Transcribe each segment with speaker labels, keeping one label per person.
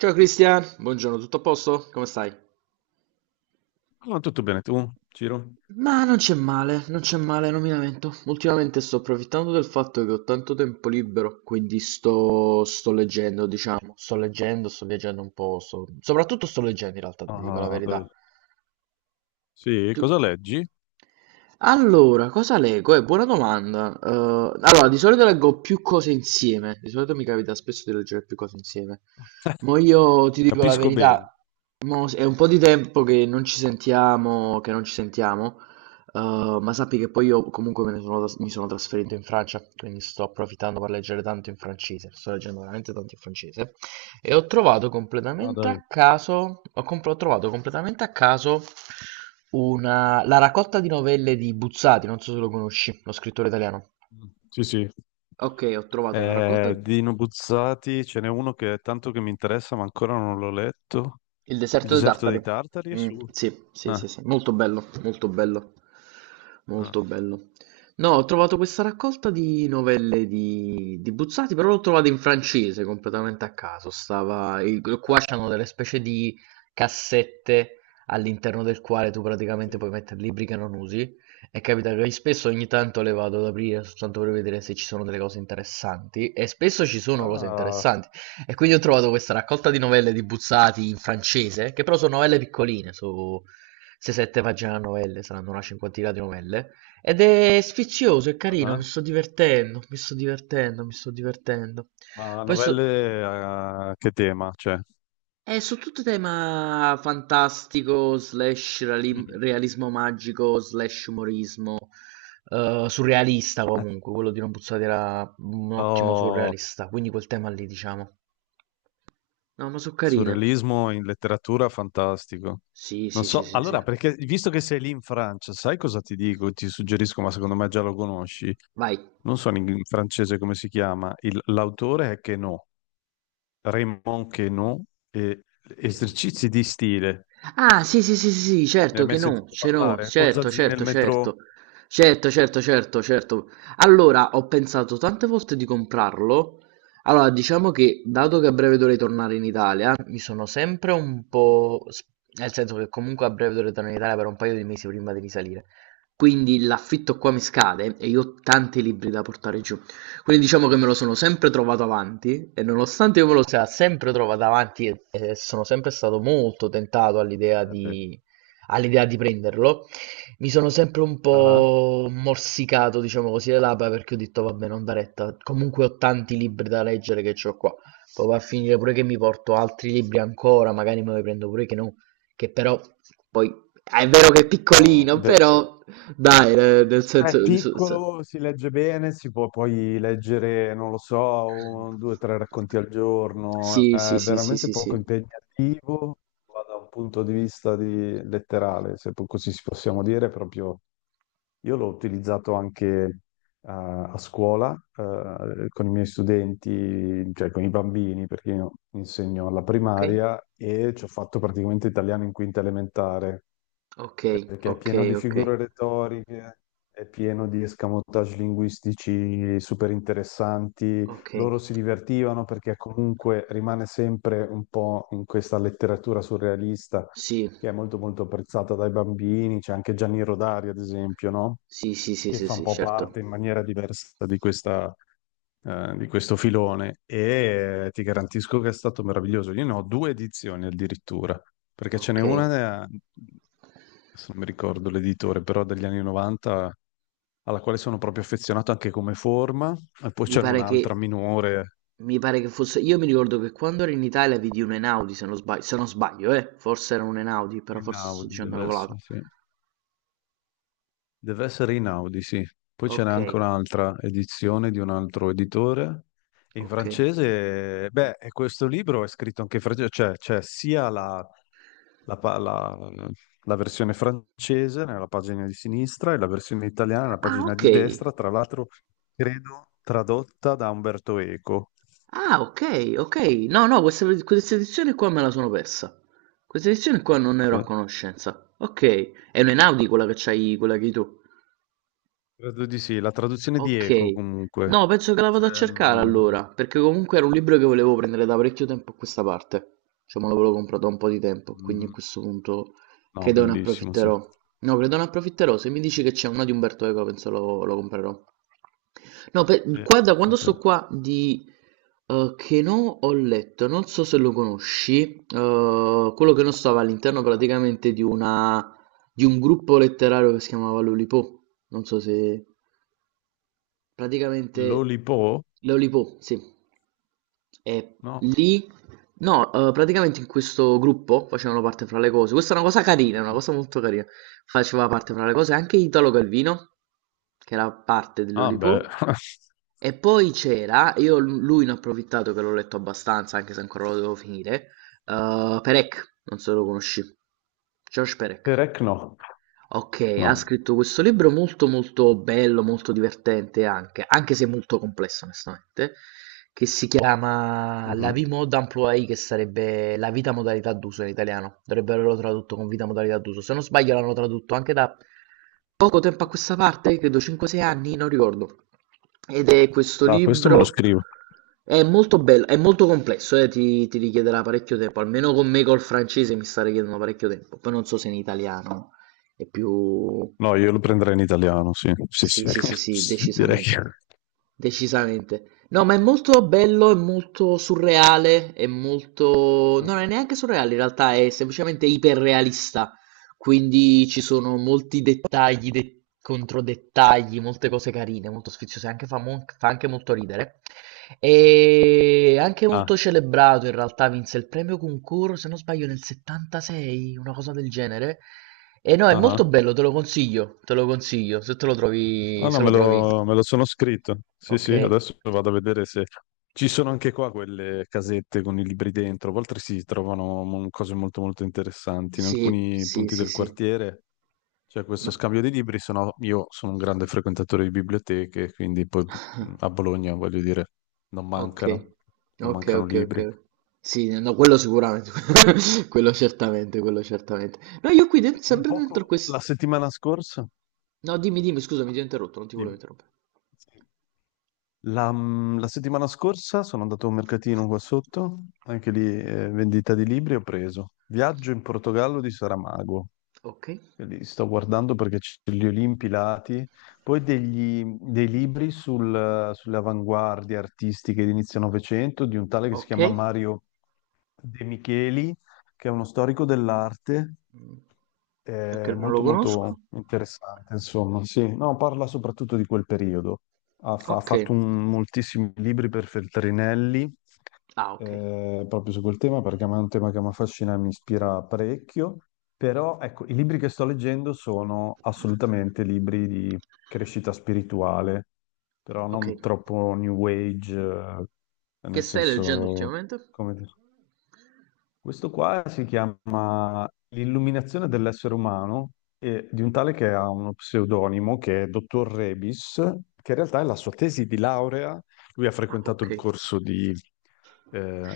Speaker 1: Ciao Cristian, buongiorno, tutto a posto? Come stai?
Speaker 2: No, tutto bene, tu, Ciro?
Speaker 1: Ma non c'è male, non c'è male, non mi lamento. Ultimamente sto approfittando del fatto che ho tanto tempo libero, quindi sto leggendo, diciamo. Sto leggendo, sto viaggiando un po', soprattutto sto leggendo in realtà, ti dico la
Speaker 2: Ah,
Speaker 1: verità.
Speaker 2: dai. Sì,
Speaker 1: Tu...
Speaker 2: cosa leggi?
Speaker 1: Allora, cosa leggo? È buona domanda. Allora, di solito leggo più cose insieme. Di solito mi capita spesso di leggere più cose insieme. Ma io ti dico la
Speaker 2: Capisco bene.
Speaker 1: verità, mo è un po' di tempo che non ci sentiamo, ma sappi che poi io comunque me ne sono tras- mi sono trasferito in Francia, quindi sto approfittando per leggere tanto in francese. Sto leggendo veramente tanto in francese. E ho trovato
Speaker 2: Ah,
Speaker 1: completamente
Speaker 2: dai.
Speaker 1: a caso, ho, comp- ho trovato completamente a caso la raccolta di novelle di Buzzati, non so se lo conosci, lo scrittore italiano.
Speaker 2: Sì, sì.
Speaker 1: Ok, ho trovato la raccolta.
Speaker 2: Di Nobuzzati ce n'è uno che è tanto che mi interessa, ma ancora non l'ho letto.
Speaker 1: Il
Speaker 2: Il
Speaker 1: deserto dei
Speaker 2: deserto
Speaker 1: Tartari.
Speaker 2: dei Tartari è
Speaker 1: Mm,
Speaker 2: su.
Speaker 1: sì, sì, sì,
Speaker 2: Ah,
Speaker 1: sì. Molto bello, molto bello,
Speaker 2: ah.
Speaker 1: molto bello. No, ho trovato questa raccolta di novelle di Buzzati, però l'ho trovata in francese completamente a caso. Qua
Speaker 2: Ah,
Speaker 1: c'hanno delle specie di cassette all'interno del quale tu praticamente
Speaker 2: sì.
Speaker 1: puoi mettere libri che non usi. E capita che spesso ogni tanto le vado ad aprire soltanto per vedere se ci sono delle cose interessanti. E spesso ci sono cose
Speaker 2: Ah,
Speaker 1: interessanti. E quindi ho trovato questa raccolta di novelle di Buzzati in francese, che però sono novelle piccoline, su 6-7 pagine a novelle, saranno una cinquantina di novelle, ed è sfizioso, è carino, mi
Speaker 2: ah.
Speaker 1: sto divertendo, mi sto divertendo, mi sto divertendo.
Speaker 2: Ma
Speaker 1: Poi so...
Speaker 2: novelle, a che tema? Cioè.
Speaker 1: È su tutto tema fantastico, slash
Speaker 2: Mhm.
Speaker 1: realismo magico, slash umorismo, surrealista comunque, quello di non Buzzati era un ottimo
Speaker 2: Oh,
Speaker 1: surrealista, quindi quel tema lì diciamo. No, ma sono carine.
Speaker 2: surrealismo in letteratura, fantastico.
Speaker 1: Sì,
Speaker 2: Non
Speaker 1: sì, sì,
Speaker 2: so,
Speaker 1: sì, sì.
Speaker 2: allora, perché visto che sei lì in Francia, sai cosa ti dico? Ti suggerisco, ma secondo me già lo conosci.
Speaker 1: Vai.
Speaker 2: Non so in francese come si chiama. L'autore è Queneau, Raymond Queneau, e
Speaker 1: Che no.
Speaker 2: Esercizi di stile.
Speaker 1: Ah, sì, sì, sì, sì, sì,
Speaker 2: Ne hai
Speaker 1: certo che
Speaker 2: mai
Speaker 1: no,
Speaker 2: sentito
Speaker 1: ce no,
Speaker 2: parlare? O
Speaker 1: certo,
Speaker 2: Zazzini nel
Speaker 1: certo,
Speaker 2: metro?
Speaker 1: certo, certo, certo, certo, certo. Allora, ho pensato tante volte di comprarlo. Allora, diciamo che,
Speaker 2: Eh,
Speaker 1: dato che a breve dovrei tornare in Italia, mi sono sempre un
Speaker 2: mm,
Speaker 1: po'. Nel senso che comunque a breve dovrei tornare in Italia per un paio di mesi prima di risalire. Quindi l'affitto qua mi scade e io ho tanti libri da portare giù. Quindi diciamo che me lo sono sempre trovato avanti e nonostante io me lo sia sempre trovato avanti e sono sempre stato molto tentato
Speaker 2: Nelle-
Speaker 1: all'idea di prenderlo, mi sono sempre un
Speaker 2: Ah,
Speaker 1: po' morsicato, diciamo così, le labbra perché ho detto vabbè, non da retta, comunque ho tanti libri da leggere che ho qua. Poi va a finire pure che mi porto altri libri ancora, magari me ne prendo pure che no, che però poi è vero che è
Speaker 2: No,
Speaker 1: piccolino,
Speaker 2: de-
Speaker 1: però dai, nel
Speaker 2: È
Speaker 1: senso... so
Speaker 2: piccolo, si legge bene, si può poi leggere, non lo so, un, due, tre racconti al giorno,
Speaker 1: sì, sì,
Speaker 2: è
Speaker 1: sì, sì,
Speaker 2: veramente
Speaker 1: sì,
Speaker 2: poco
Speaker 1: sì.
Speaker 2: impegnativo, ma da un punto di vista letterale, se po- così si possiamo dire, proprio io l'ho utilizzato anche, a scuola, con i miei studenti, cioè con i bambini, perché io insegno alla
Speaker 1: Okay?
Speaker 2: primaria e ci ho fatto praticamente italiano in quinta elementare,
Speaker 1: Okay,
Speaker 2: perché è pieno
Speaker 1: okay,
Speaker 2: di
Speaker 1: okay,
Speaker 2: figure retoriche, è pieno di escamotage linguistici super interessanti.
Speaker 1: okay.
Speaker 2: Loro si divertivano perché comunque rimane sempre un po' in questa letteratura surrealista
Speaker 1: Sì.
Speaker 2: che è molto molto apprezzata dai bambini. C'è anche Gianni Rodari, ad esempio, no?
Speaker 1: Sì, sì, sì,
Speaker 2: Che
Speaker 1: sì,
Speaker 2: fa un
Speaker 1: sì,
Speaker 2: po' parte
Speaker 1: certo.
Speaker 2: in maniera diversa di questo filone, e ti garantisco che è stato meraviglioso. Io ne ho due edizioni addirittura, perché ce n'è
Speaker 1: Okay.
Speaker 2: una, adesso non mi ricordo l'editore, però degli anni '90, alla quale sono proprio affezionato anche come forma, e poi
Speaker 1: Mi
Speaker 2: c'era
Speaker 1: pare
Speaker 2: un'altra
Speaker 1: che
Speaker 2: minore,
Speaker 1: mi pare che fosse, io mi ricordo che quando ero in Italia vidi un Einaudi se non sbaglio, forse era un Einaudi, però
Speaker 2: in
Speaker 1: forse sto
Speaker 2: Audi
Speaker 1: dicendo una
Speaker 2: deve essere,
Speaker 1: cavolata.
Speaker 2: sì. Deve essere Inaudi, sì. Poi ce n'è anche
Speaker 1: Okay,
Speaker 2: un'altra edizione di un altro editore. In
Speaker 1: okay.
Speaker 2: francese, beh, e questo libro è scritto anche in francese, cioè c'è sia la pa- la- la versione francese nella pagina di sinistra e la versione italiana nella
Speaker 1: Ah,
Speaker 2: pagina di
Speaker 1: okay.
Speaker 2: destra, tra l'altro credo tradotta da Umberto Eco.
Speaker 1: Ah, ok, ok. No, no, questa edizione qua me la sono persa. Questa edizione qua non ne ero a
Speaker 2: Sì.
Speaker 1: conoscenza. Ok, è un'Enaudi quella che c'hai, quella che hai tu.
Speaker 2: Credo di sì, la traduzione di
Speaker 1: Ok.
Speaker 2: Eco comunque.
Speaker 1: No, penso che la vado a
Speaker 2: Cioè,
Speaker 1: cercare
Speaker 2: mm, mm,
Speaker 1: allora, perché comunque era un libro che volevo prendere da parecchio tempo a questa parte. Cioè, me l'avevo comprato da un po' di tempo, quindi a
Speaker 2: mm,
Speaker 1: questo punto
Speaker 2: no,
Speaker 1: credo ne
Speaker 2: bellissimo, sì.
Speaker 1: approfitterò. No, credo ne approfitterò. Se mi dici che c'è uno di Umberto Eco, penso lo comprerò. No, beh,
Speaker 2: Sì,
Speaker 1: da
Speaker 2: sì,
Speaker 1: quando
Speaker 2: sì.
Speaker 1: sto qua di che no ho letto, non so se lo conosci, quello che non stava all'interno praticamente di una di un gruppo letterario che si chiamava Lollipop. Non so se. Praticamente.
Speaker 2: L'Olipo?
Speaker 1: Lollipop, sì. E
Speaker 2: No.
Speaker 1: lì, no, praticamente in questo gruppo facevano parte fra le cose. Questa è una cosa carina, è una
Speaker 2: Mhm.
Speaker 1: cosa molto carina. Faceva parte fra le cose anche Italo Calvino, che era parte di
Speaker 2: Ah, beh.
Speaker 1: Lollipop. E poi c'era, io lui ne ho approfittato che l'ho letto abbastanza, anche se ancora lo devo finire. Perec, non so se lo conosci. George Perec.
Speaker 2: Perec no.
Speaker 1: Okay, ha
Speaker 2: No.
Speaker 1: scritto questo libro molto, molto bello, molto divertente anche, anche se molto complesso onestamente, che si chiama La
Speaker 2: Mhm.
Speaker 1: vie mode employée, che sarebbe La vita modalità d'uso in italiano. Dovrebbero averlo tradotto con vita modalità d'uso. Se non sbaglio l'hanno tradotto anche da poco tempo a questa parte, credo 5-6 anni, non ricordo. Ed è questo
Speaker 2: Ah, questo me lo
Speaker 1: libro,
Speaker 2: scrivo.
Speaker 1: è molto bello, è molto complesso, ti richiederà parecchio tempo, almeno con me col francese mi sta richiedendo parecchio tempo, poi non so se in italiano. È più...
Speaker 2: No, io lo prenderei in italiano, sì. Sì,
Speaker 1: Sì,
Speaker 2: sì.
Speaker 1: sì, sì, sì,
Speaker 2: Direi
Speaker 1: decisamente.
Speaker 2: che.
Speaker 1: Decisamente. No, ma è molto bello, è molto surreale, è molto... no, non è
Speaker 2: Mhm.
Speaker 1: neanche surreale, in realtà è semplicemente iperrealista. Quindi ci sono molti dettagli, controdettagli, molte cose carine, molto sfiziose, anche fa anche molto ridere. E anche molto
Speaker 2: Ah,
Speaker 1: celebrato in realtà, vinse il premio concorso, se non sbaglio, nel 76, una cosa del genere. E no, è
Speaker 2: ah,
Speaker 1: molto
Speaker 2: ah.
Speaker 1: bello, te lo consiglio, se te lo
Speaker 2: Ah,
Speaker 1: trovi,
Speaker 2: no,
Speaker 1: se lo
Speaker 2: me
Speaker 1: trovi.
Speaker 2: lo, me lo sono scritto. Sì,
Speaker 1: Ok.
Speaker 2: sì, adesso vado a vedere se. Ci sono anche qua quelle casette con i libri dentro. A volte si trovano cose molto, molto interessanti. In
Speaker 1: Sì,
Speaker 2: alcuni
Speaker 1: sì,
Speaker 2: punti
Speaker 1: sì,
Speaker 2: del
Speaker 1: sì.
Speaker 2: quartiere c'è questo
Speaker 1: Ma...
Speaker 2: scambio di libri, se no io sono un grande frequentatore di biblioteche, quindi poi, a Bologna, voglio dire, non
Speaker 1: Ok,
Speaker 2: mancano, non
Speaker 1: ok,
Speaker 2: mancano
Speaker 1: ok, ok.
Speaker 2: libri.
Speaker 1: Sì, no, quello sicuramente, quello certamente, quello certamente. No, io qui
Speaker 2: Un
Speaker 1: sempre dentro
Speaker 2: poco la
Speaker 1: questo...
Speaker 2: settimana scorsa,
Speaker 1: No, dimmi, dimmi, scusami, ti ho interrotto, non ti volevo
Speaker 2: dimmi.
Speaker 1: interrompere.
Speaker 2: La settimana scorsa sono andato a un mercatino qua sotto, anche lì, vendita di libri, ho preso Viaggio in Portogallo di Saramago.
Speaker 1: Ok,
Speaker 2: Li sto guardando perché c'è gli Olimpi Lati, poi dei libri sulle avanguardie artistiche di inizio Novecento di un tale che si
Speaker 1: ok.
Speaker 2: chiama Mario De Micheli, che è uno storico dell'arte,
Speaker 1: Mm, ok, non lo
Speaker 2: molto
Speaker 1: conosco.
Speaker 2: molto interessante, insomma. Sì, no, parla soprattutto di quel periodo. Ha, fa- ha
Speaker 1: Ok.
Speaker 2: fatto un- moltissimi libri per Feltrinelli,
Speaker 1: Ah, ok.
Speaker 2: proprio su quel tema perché a me è un tema che mi affascina e mi ispira parecchio, però ecco, i libri che sto leggendo sono assolutamente libri di crescita spirituale, però
Speaker 1: Ok.
Speaker 2: non troppo new age,
Speaker 1: Che
Speaker 2: nel
Speaker 1: stai leggendo
Speaker 2: senso,
Speaker 1: ultimamente?
Speaker 2: come dire. Questo qua si chiama L'illuminazione dell'essere umano, e di un tale che ha uno pseudonimo che è Dottor Rebis, che in realtà è la sua tesi di laurea. Lui ha
Speaker 1: Ah,
Speaker 2: frequentato
Speaker 1: ok.
Speaker 2: il corso di eh,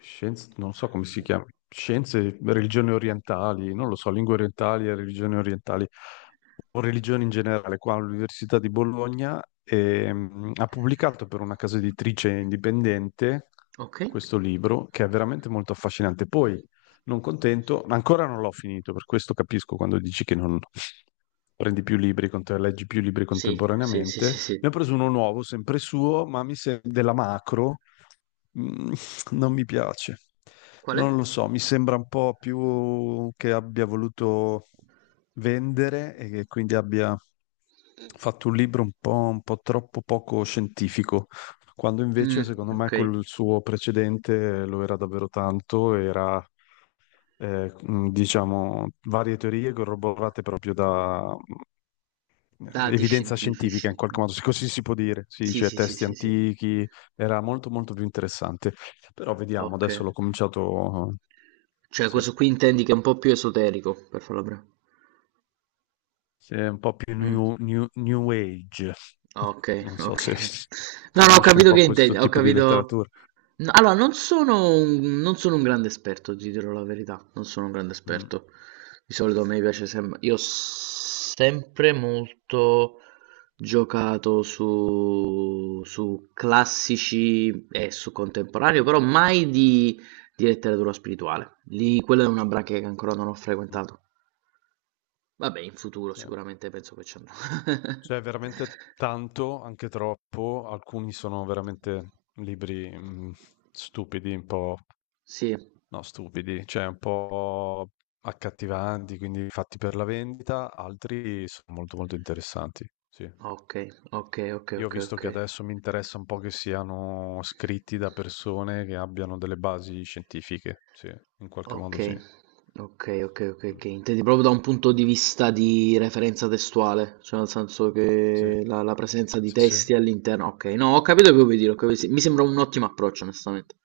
Speaker 2: scienze, non so come si chiama, scienze, religioni orientali, non lo so, lingue orientali e religioni orientali, o religioni in generale, qua all'Università di Bologna. Ha pubblicato per una casa editrice indipendente
Speaker 1: Ok.
Speaker 2: questo libro che è veramente molto affascinante. Poi, non contento, ancora non l'ho finito, per questo capisco quando dici che non, prendi più libri, leggi più libri
Speaker 1: Sì, sì, sì, sì,
Speaker 2: contemporaneamente. Ne ho
Speaker 1: sì.
Speaker 2: preso uno nuovo, sempre suo, ma mi sembra della macro. Mm, Non mi piace.
Speaker 1: Qual
Speaker 2: Non
Speaker 1: è?
Speaker 2: lo so, mi sembra un po' più che abbia voluto vendere e che quindi abbia fatto un libro un po' troppo poco scientifico, quando
Speaker 1: Mm,
Speaker 2: invece secondo me
Speaker 1: ok.
Speaker 2: quel suo precedente lo era davvero tanto, era diciamo varie teorie corroborate proprio da
Speaker 1: Dati
Speaker 2: evidenza
Speaker 1: scientifici.
Speaker 2: scientifica, in qualche
Speaker 1: Mm.
Speaker 2: modo, se così si può dire, si
Speaker 1: Sì,
Speaker 2: dice
Speaker 1: sì, sì,
Speaker 2: testi
Speaker 1: sì, sì.
Speaker 2: antichi, era molto molto più interessante. Però vediamo,
Speaker 1: Ok.
Speaker 2: adesso l'ho cominciato,
Speaker 1: Cioè,
Speaker 2: sì,
Speaker 1: questo qui intendi che è un po' più esoterico, per farlo breve.
Speaker 2: sì, è un po' più
Speaker 1: Mh,
Speaker 2: new age,
Speaker 1: okay,
Speaker 2: non so
Speaker 1: okay.
Speaker 2: se
Speaker 1: No, no, ho
Speaker 2: conosci un
Speaker 1: capito
Speaker 2: po'
Speaker 1: che intendi,
Speaker 2: questo
Speaker 1: ho
Speaker 2: tipo di
Speaker 1: capito
Speaker 2: letteratura.
Speaker 1: n allora non sono un, non sono un grande esperto, ti dirò la verità, non sono un grande
Speaker 2: Mm,
Speaker 1: esperto. Di solito a me piace sem io ho sempre molto giocato su classici e su contemporaneo, però mai di letteratura spirituale. Lì quella è una branca che ancora non ho
Speaker 2: mm,
Speaker 1: frequentato. Vabbè, in futuro
Speaker 2: sì.
Speaker 1: sicuramente penso che ci andrò.
Speaker 2: C'è veramente tanto, anche troppo, alcuni sono veramente libri, stupidi, un po'.
Speaker 1: Sì.
Speaker 2: No, stupidi, cioè un po' accattivanti, quindi fatti per la vendita, altri sono molto molto interessanti, sì.
Speaker 1: Okay, okay, okay,
Speaker 2: Io ho
Speaker 1: okay,
Speaker 2: visto che
Speaker 1: okay.
Speaker 2: adesso mi interessa un po' che siano scritti da persone che abbiano delle basi scientifiche, sì, in qualche modo sì.
Speaker 1: Okay, okay, okay, okay,
Speaker 2: Mm.
Speaker 1: okay. Intendi proprio da un punto di vista di referenza testuale, cioè nel senso
Speaker 2: Sì,
Speaker 1: che la presenza di
Speaker 2: sì, sì.
Speaker 1: testi all'interno, okay, no, ho capito che vuoi dire, ho capi sì, mi sembra un ottimo approccio onestamente.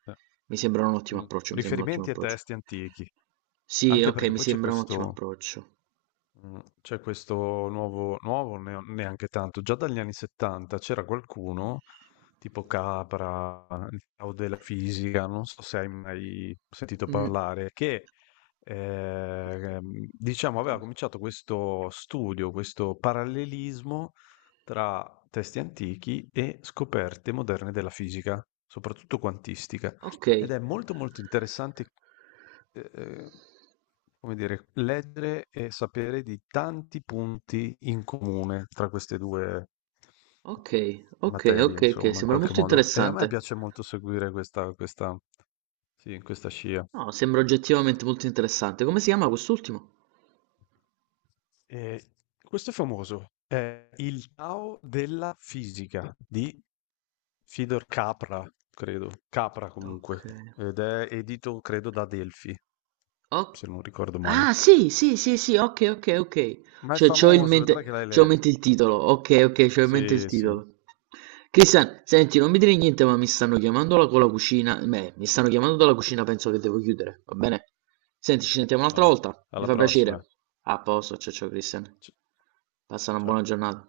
Speaker 1: Mi sembra un ottimo
Speaker 2: Mm.
Speaker 1: approccio, mi sembra un ottimo
Speaker 2: Riferimenti a
Speaker 1: approccio.
Speaker 2: testi antichi,
Speaker 1: Sì,
Speaker 2: anche
Speaker 1: okay,
Speaker 2: perché
Speaker 1: mi
Speaker 2: poi
Speaker 1: sembra un ottimo approccio.
Speaker 2: C'è questo nuovo nuovo neo neanche tanto, già dagli anni '70 c'era qualcuno, tipo Capra, il Tao della fisica, non so se hai mai sentito
Speaker 1: Mh,
Speaker 2: parlare, che, ehm, diciamo aveva cominciato questo studio, questo parallelismo tra testi antichi e scoperte moderne della fisica, soprattutto quantistica. Ed
Speaker 1: okay,
Speaker 2: è molto, molto interessante, ehm, come dire, leggere e sapere di tanti punti in comune tra queste due
Speaker 1: okay, okay,
Speaker 2: materie,
Speaker 1: okay, okay,
Speaker 2: insomma, in
Speaker 1: sembra
Speaker 2: qualche
Speaker 1: molto
Speaker 2: modo. E a me
Speaker 1: interessante.
Speaker 2: piace molto seguire, sì, questa scia.
Speaker 1: No, sembra oggettivamente molto interessante. Come si chiama quest'ultimo?
Speaker 2: E questo è famoso, è il Tao della fisica di Fidor Capra, credo, Capra comunque,
Speaker 1: Ok.
Speaker 2: ed è edito, credo, da Delphi,
Speaker 1: Oh.
Speaker 2: se non ricordo male.
Speaker 1: Ah, sì, sì, sì, sì, ok, ok, ok.
Speaker 2: Ma è
Speaker 1: Cioè,
Speaker 2: famoso, vedrai che l'hai
Speaker 1: c'ho in
Speaker 2: letto.
Speaker 1: mente il titolo. Ok, ok, c'ho in mente il
Speaker 2: Sì, sì,
Speaker 1: titolo. Cristian, senti, non mi dire niente, ma mi stanno chiamando con la cucina. Beh, mi stanno chiamando dalla cucina, penso che devo chiudere, va bene? Senti, ci sentiamo un'altra
Speaker 2: vai.
Speaker 1: volta. Mi
Speaker 2: Alla
Speaker 1: fa
Speaker 2: prossima.
Speaker 1: piacere. A posto, ciao ciao Cristian.
Speaker 2: Ci-
Speaker 1: Passa una buona
Speaker 2: Ciao.
Speaker 1: giornata.